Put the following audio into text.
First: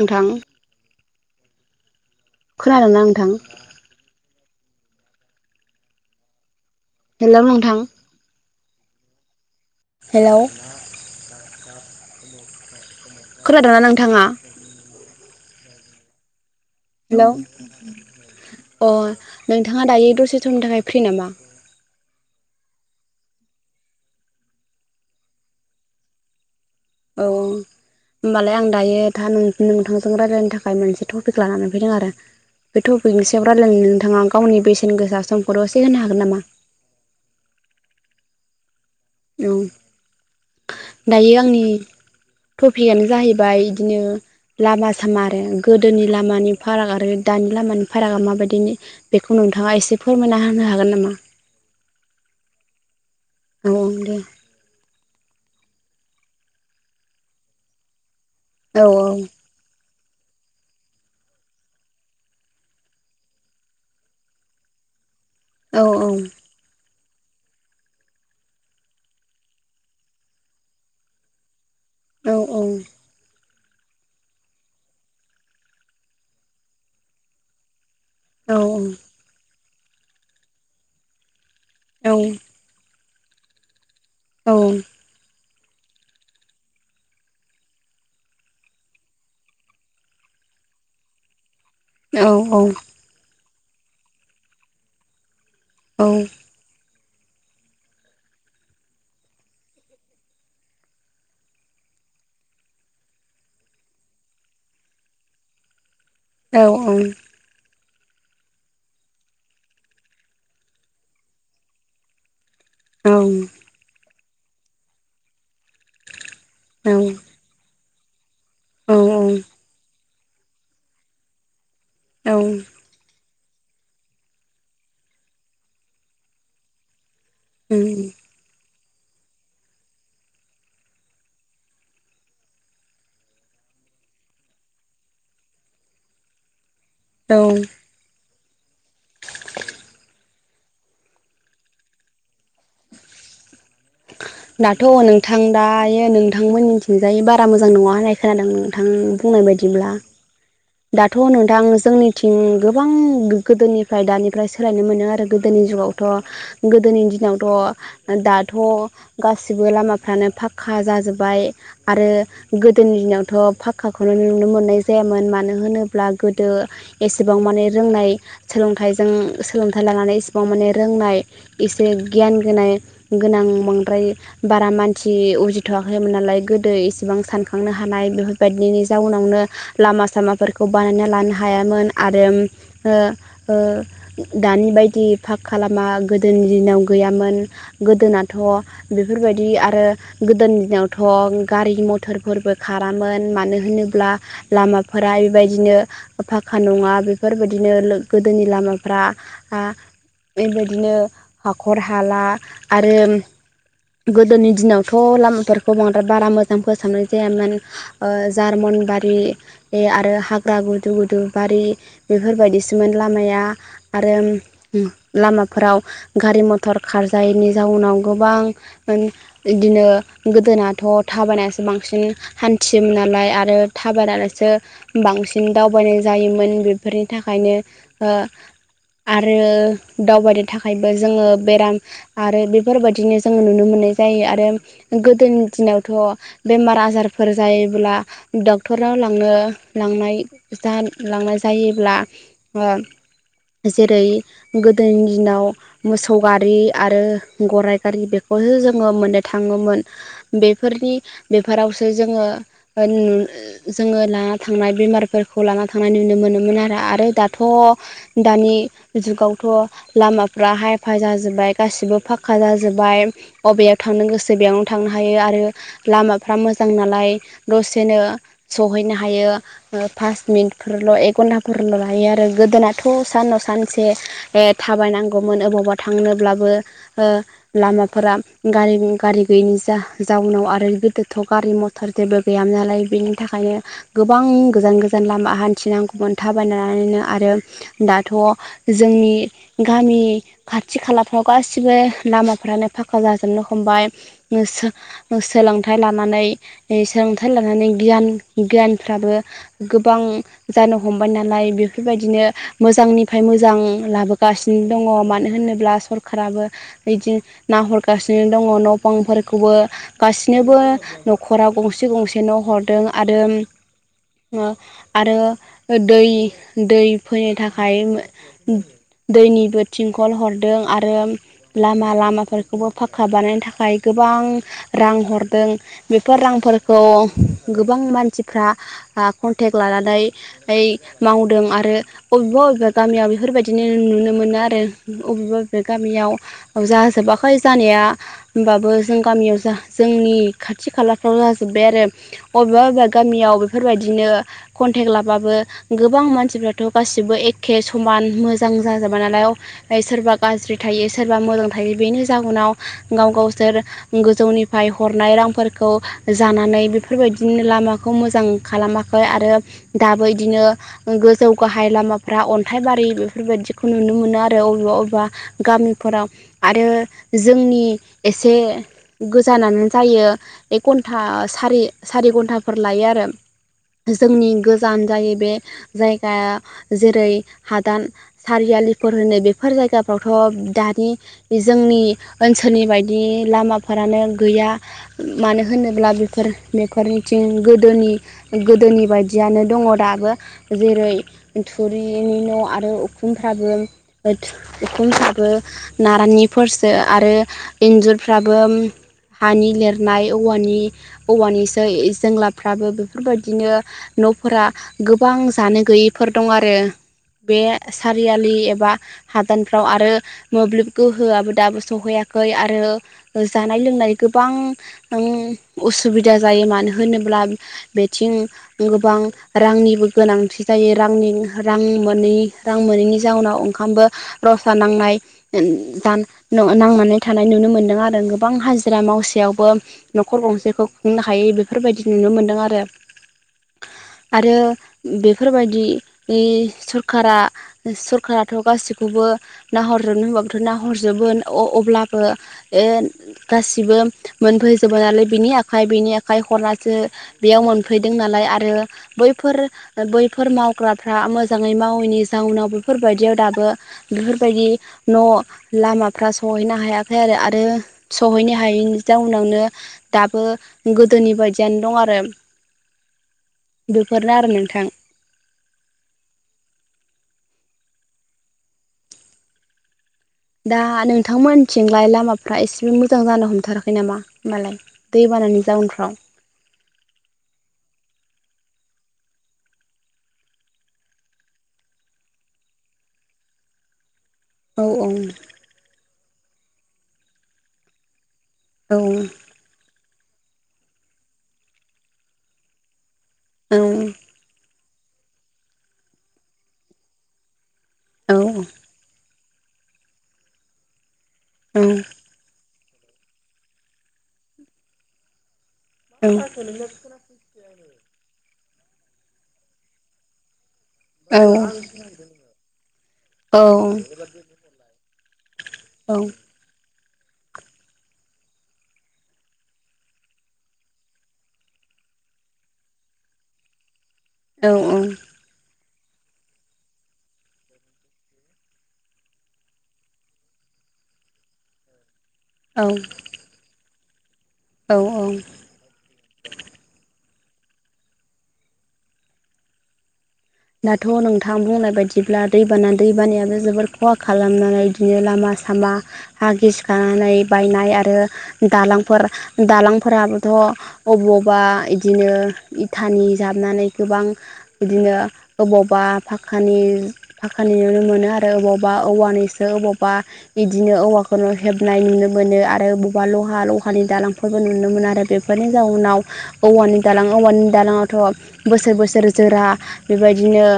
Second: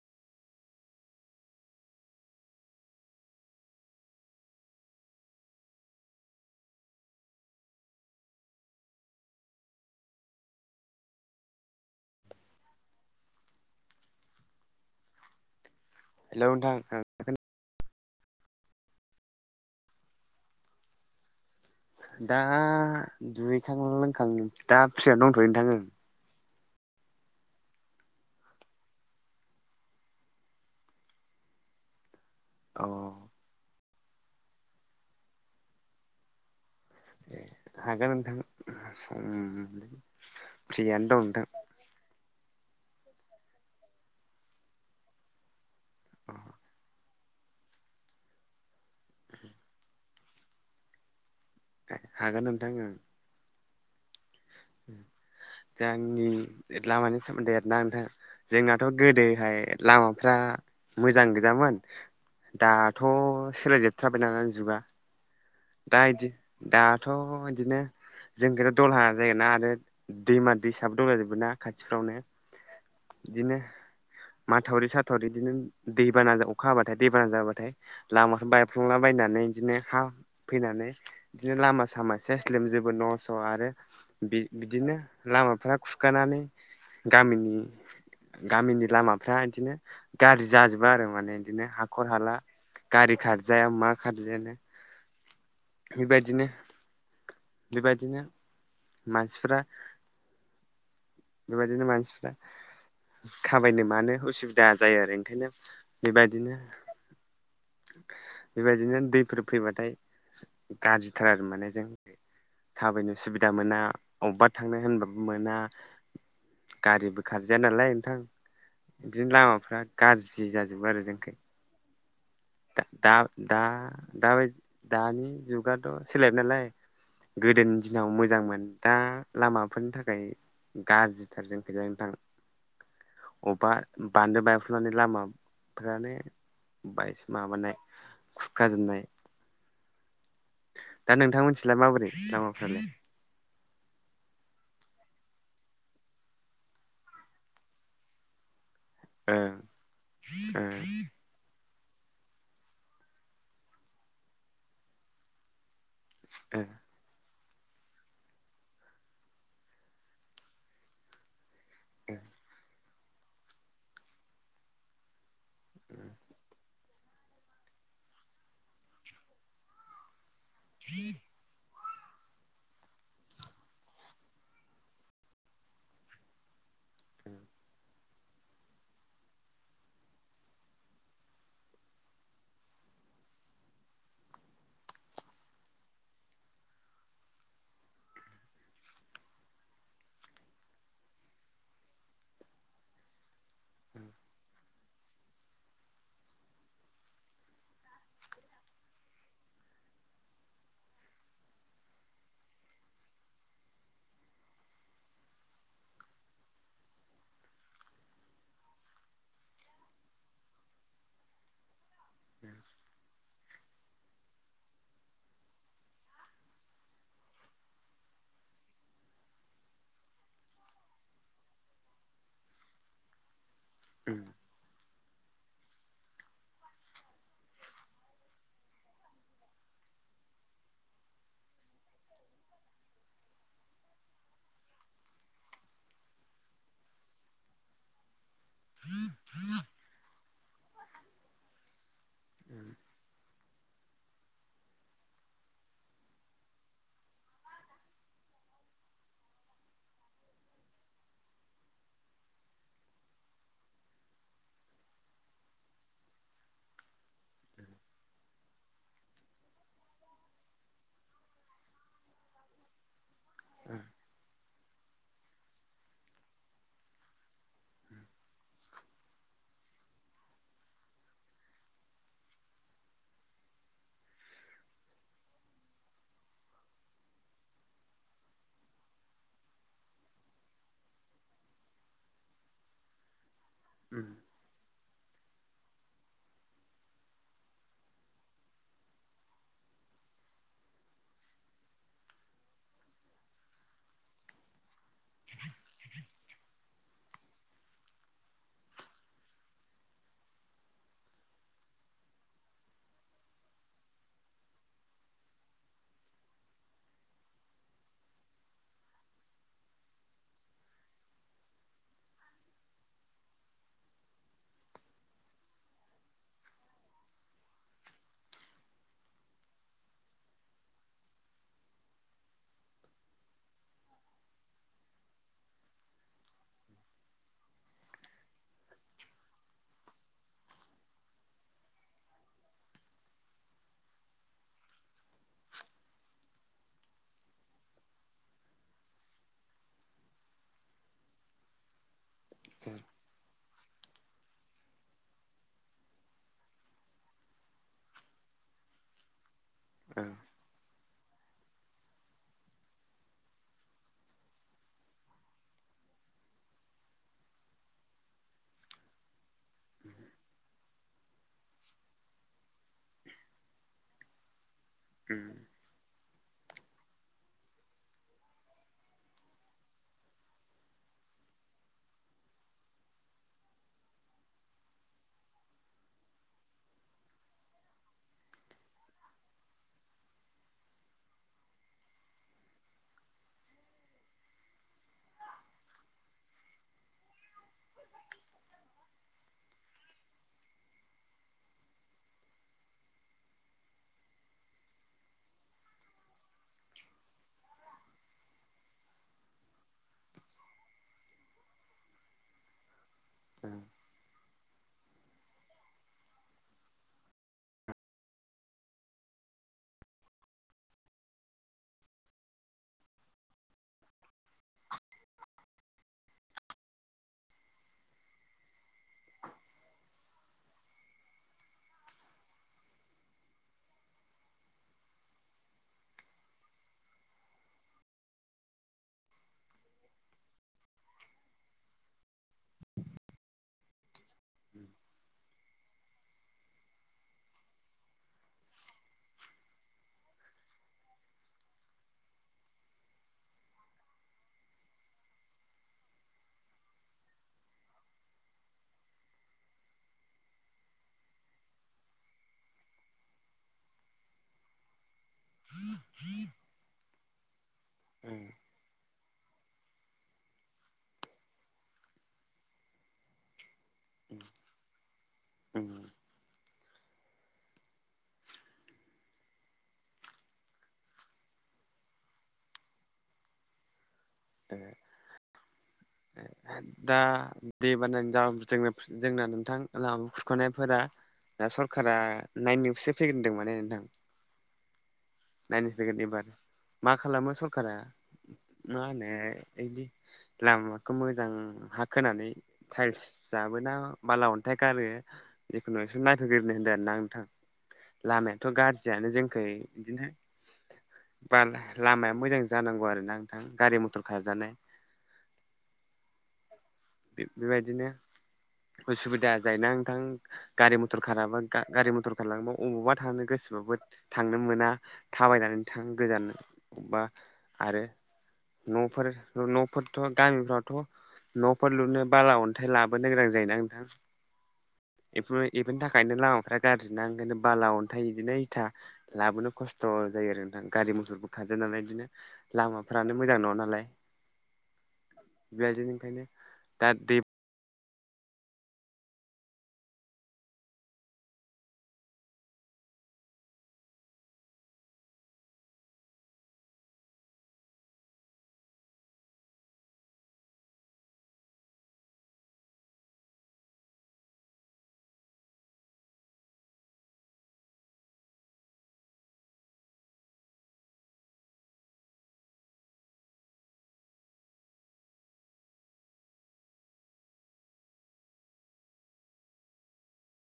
नोंथां खोनादों ना नोंथां? हेलौ नोंथां हेलौ खोनादोंना नोंथाङा? हेलौ नोंथां हेलौ अ नोंथाङा दायो दसे समनि थाखाय फ्रि नामा? दा दुगैखां लोंखां दा फ्रिआनो दंथ'यो नोंथां ओं औ होमबालाय आं दायो दा नोंथांजों रायज्लायनो थाखाय मोनसे टपिक लानानै फैदों आरो। बे ओं टपिकनि अ सायाव रायलायनो नोंथाङा गावनि बेसेन गोसा समखौ दसे होनो हागोन नामा? ए हागोन नोंथां औ सम फ्रियानो दं दायो नोंथां। आंनि टपिकआनो जाहैबाय बिदिनो लामा सामा आरो गोदोनि लामानि फाराग आरो दानि लामानि फारागा माबायदिनि बेखौ नोंथाङा एसे फोरमायना होनो हागोन नामा? हागोन नोंथां ओं औ औ दे गामिनि लामानि सोमोन्दै आरोना नोंथां औ जोंनाथ' औ गोदोहाय लामाफ्रा मोजां गोजामोन दाथ' सोलायजोबथारबाय नालाय जुगा दा इदि दाथ' दाथ' बिदिनो जोंनिखैथ' दलहा जायोना आरो दैमा दैसाबो दंजाजोबो ना खाथिफ्रावनो बिदिनो माथावरि साथावरि बिदिनो दैबाना अखा हाबाथाय दैबाना जाबाथाय लामाफोर बायफ्लंलाबायायनानै बिदिनो हा फैनानै बिदिनो लामा सामा सेस जेबो न' स' आरो बिदिनो लामाफ्रा खुरखानानै गामिनि गामिनि लामाफ्रा इदिनो गाज्रि जाजोबो आरो माने बिदिनो हा हखर हाला गारि खारजाया मा खारजायानो बेबायदिनो बेबायदिनो मानसिफ्रा बेबायदिनो मानसिफ्रा खामायनो मानो उसुबिदा जायो आरो ओंखायनो बेबायदिनो बेबायदिनो दैफोर फैबाथाय गाज्रिथार आरो माने जोंनिथिं थाबायनो सुबिदा मोना अबबा थांनो होनबाबो मोना गारिबो खार जाया नालाय नोंथां बिदिनो लामाफ्रा गाज्रि जाजोबो आरो जोंखै औ दा दा दाबाय दानि जुगाथ' सोलायबाय नालाय गोदोनि दिनाव मोजांमोन दा लामाफोरनि थाखाय गाज्रिथार जोंखैजाय नोंथां अबेबा बान्दो बायफ्रुनानै लामाफ्रानो बायस माबानाय खुरखाजोबनाय दा नोंथां मोनथिंलाय माबोरै लामाफ्रालाय? [inaudible] दाथ' नोंथां दायो नोंथांमोननिथिंजायै बारा मोजां नङा होननाय खोनादों नोंथां। बुंनाय बायदिब्ला। ओ। दाथ' नोंथां जोंनि थिं गोबां गोदोनिफ्राय दानिफ्राय सोलायनो मोनो आरो गोदोनि जुगाव। ओं गोदोनि दिनाव दाथ गासिबो लामाफ्रानो फाखक्का जाजोबबाय। आरो ओं गोदोनि दिनावथ' फाखक्काखौनो नुनो मोननाय जायामोन। मानो होनोब्ला गोदो एसेबां माने रोंनाय सोलोंथाइजों सोलोंथाइ लानानै माने रोंनाय एसे गियान होनाय गोनां बांद्राय बारा मानसि उजिथ'वाखैमोन नालाय। गोदो बेसेबां सानखांनो हानाय बेफोरबायदिनि जाउनावनो लामा सामाफोरखौ खौ बानायना लानो हायामोन। आरो दानि बायदि पाखक्का लामा गोदोनि दिनाव गैयामोन। गोदोनाथ' बेफोरबायदि आरो गोदोनि दिनावथ' गारि मथरफोरबो खारामोन। मानो मानो होनोब्ला लामाफोरा बेबायदि बिदिनो फाखक्का नङा बेफोरबायदिनो गोदोनि लामाफ्रा बेबायदिनो हाखर हाला आरो गोदोनि दिनावथ' लामा फोरखौ बांद्राय बारा मोजां फोसाबनाय जायामोन। जारमन बारि आरो हाग्रा गुदु गुदु बारि बेफोरबायदिसोमोन लामाया। आरो लामाफोराव गारि मथर खारजायैनि जाउनाव गोबां बिदिनो गोदोनाथ' थाबायनासो बांसिन हान्थियोमोन नालाय आरो थाबायनानैसो बांसिन सिन दावबायनाय जायोमोन बेफोरनि थाखायनो आरो दावबायनो थाखायबो जोङो बेराम आरो बेफोरबायदिनो जोङो नुनो मोननाय जायो। आरो गोदोनि दिनावथ' बेमार आजारफोर जायोब्ला डक्टराव लांनो लांनाय लांनाय जायोब्ला ओं ओ जेरै गोदोनि दिनाव मोसौ गारि आरो गराइ गारि बेखौसो जोङो मोननो थाङोमोन। बेफोरनि बेफोरावसो जोङो जोङो लाना थांनाय बेमारफोर खौ लाना थांनाय नुनो मोनोमोन आरो। आरो दाथ' दानि जुगावथ' लामाफ्रा हायफा जाजोब्बाय गासिबो फाखक्का जाजोब्बाय। अबेयाव ओं थांनो गोसो बेयाव थांनो हायो आरो लामाफ्रा मोजां नालाय दसेनो सहैनो हायो। फास मिनिटफोरल' एक घन्टाफोरल' लायो आरो गोदोनाथ' साननाव सानसे। बे थाबायनांगौमोन अबावबा थांनोब्लाबो लामाफोरा गारि गारि गैयिनि जा जाउनाव आरो गोदोथ' गारि म- टर जेबो गैयामोन नालाय बेनि थाखायनो गोबां गोजान गो - जान लामा हान्थिनांगौमोन थाबायनानैनो आरो दाथ' जोंनि गामि खाथि खालाफ्राव गासिबो लामाफ्रानो फाखा जाजोबनो हमबाय। सोलोंथाइ लानानै सोलोंथाइ लानानै गियान गियानफ्राबो गोबां जानो हमबाय नालाय बेफोरबायदिनो मोजांनिफ्राय मोजां लाबोगासिनो दङ। मानो होनोब्ला सरखाराबो बिदि नाहरगासिनो दङ न' बांफोरखौबो। गासिनोबो न'खराव गंसे गंसे न' हरदों। आरो आरो दै दै फैनो थाखाय दैनिबो थिंखल हरदों आरो लामा लामाफोरखौबो फाक्का बानायनो थाखाय गोबां रां हरदों बेफोर रांफोरखौ गोबां मानसिफ्रा कन्टेक्ट लानानै ओइ मावदों आरो बबेबा बबेबा गामियाव बेफोरबायदिनो नुनो मोनो आरो बबेबा बबेबा गामियाव जाजोबाखै जानाया होमबाबो जों गामियाव जा जोंनि खाथि खालाफ्राव जाजोब्बाय आरो अबेबा अबेबा गामियाव बेफोरबायदिनो कन्टेक्ट लाबाबो गोबां मानसिफ्राथ' गासिबो एखे समान मोजां जाजोबाय नालाय ओं सोरबा गाज्रि थायो सोरबा मोजां थायो बेनि जाहोनाव गाव गावसोर गोजौनिफ्राय हरनाय रांफोरखौ जानानै बेफोरबायदिनो लामाखौ मोजां खालामाखै आरो दाबो इदिनो गोजौ गाहाय लामाफ्रा अन्थाइबारि बेफोरबायदिखौ नुनो मोनो आरो अबेबा अबे बा ओं गामिफोराव आरो जोंनि एसे गोजानानो जायो एक घन्टा सारि सारि घन्टाफोर लायो आरो जोंनि गोजान जायो बे जायगाया जेरै हादान सारियालिफोर होनो बेफोर जायगाफ्रावथ' दानि जोंनि ओनसोलनि बायदि लामाफोरानो गैया मानो होनोब्ला बेफोर बेफोरनिथिं गोदोनि गोदोनि बायदियानो दङ दाबो जेरै थुरिनि न' आरो उखुमफ्राबो उखमफ्राबो नारनिफोरसो आरो इन्जुरफ्राबो हानि लिरनाय औवानि औवानिसो जेंलाफ्राबो बेफोरबायदिनो न'फोरा गोबां जानो गैयैफोर दं आरो बे सारियालि एबा हादानफ्राव आरो मोब्लिब गोहोआबो दाबो सहैयाखै आरो जानाय लोंनाय गोबां असुबिदा जायो मानो होनोब्ला बेथिं गोबां रांनिबो गोनांथि जायो रांनि रां मोनै रां मोनैनि जाउनाव ओंखामबो रसा नांनाय दां नांनानै थानाय नुनो मोनदों आरो गोबां हाजिरा मावसेयावबो नखर गंसेखौ खुंनो हायि बेफोरबायदि नुनो मोन्दों आरो आरो बेफोरबायदि इ सरकारा सरखाराथ' गासैखौबो नाहरजोबनो होबाबोथ' नाहर जोबो अब्लाबो [unintelligible] गासिबो मोनफैजोबो नालाय बिनि आखाइ बिनि आखाइ हरनासो बेयाव मोन फैदों नालाय आरो बैफोर बैफोर मावग्राफ्रा मोजाङै मावैनि जाउनाव बेैफोरबायदियाव दाबो बेफोरबायदि न' लामाफ्रा सहैनो हायाखै आरो आरो सहैनो हायै जाउनावनो दाबो गोदोनि बायदियानो दं आरो बेफोरनो आरो नोंथां उम दा नोंथांमोनथिंलाय लामाफ्रा एसेबो मोजां जानो हमथाराखै नामा होमबालाय दै बानानि जाउनफ्राव [unintelligible] दा दै बानानि [unintelligible] जोंना नोंथां लामा खुरख'नायफोरा दा सरकारा [unintelligible] फैग्रोदों माने नोंथां औ औ नायसै [unintelligible] एबार मा खालामो सरकारा औ मा होनो इदि लामाखौ मोजां हा खोनानै टाइल्स जाबोना औ बाला अन थाइ गारो जिखुनु एसे नायथ'ग्रोनो होनदों आरो ना नोंथां लामायाथ' औ गाज्रियानो जोंखै बिदिनो बाला लामा मोजां जानांगौ आरो ना नोंथां गारि मथर खारजानाय [unintelligible] बेबायदिनो उसुबिदा जायोना नोंथां गारि मथर खाराबा गारि मथर खारलाङोबा अबावबा थांनो गोसोबाबो थांनो मोना थाबायनानै थां गोजाननो बा आरो न'फोर न'फोरथ' गामिफ्रावथ' फोर लुनो बाला अन्थाइ लाबोनो गोनां जायोना नोंथां औ औ इफोर इफोरनि थाखायनो लामाफ्रा गाज्रि ना ओंखायनो बाला अन्थाय बिदिनो इथा लाबोनो खस्थ' जायो आरो नोंथां गारि मथरबो खारजाया नालाय इदिनो औ लामाफ्रानो मोजां नङा नालाय औ औ बेबायदिनो ओंखायनो दा [unintelligible] दाथ' नोंथां बुंनाय बायदिब्ला दैबाना दैबानायाबो जोबोद खहा खालामनानै इदिनो लामा सामा हा गिसिखानानै बायनाय आरो दालांफोर दालांफोराबोथ' अबावबा इदिनो इथानि जाबनानै गोबां बिदिनो अबावबा फाखानि फाखानि नुनो मोनो आरो अबावबा औवानिसो अबावबा बिदिनो औवाखौनो हेबनाय नुनो मोनो आरो अबावबा लहा लहानि दालां फोरबो नुनो मोनो आरो बेफोरनि जाउनाव औवानि दालां औवानि दालाङावथ' बोसोर बोसोर जोरा बेबायदिनो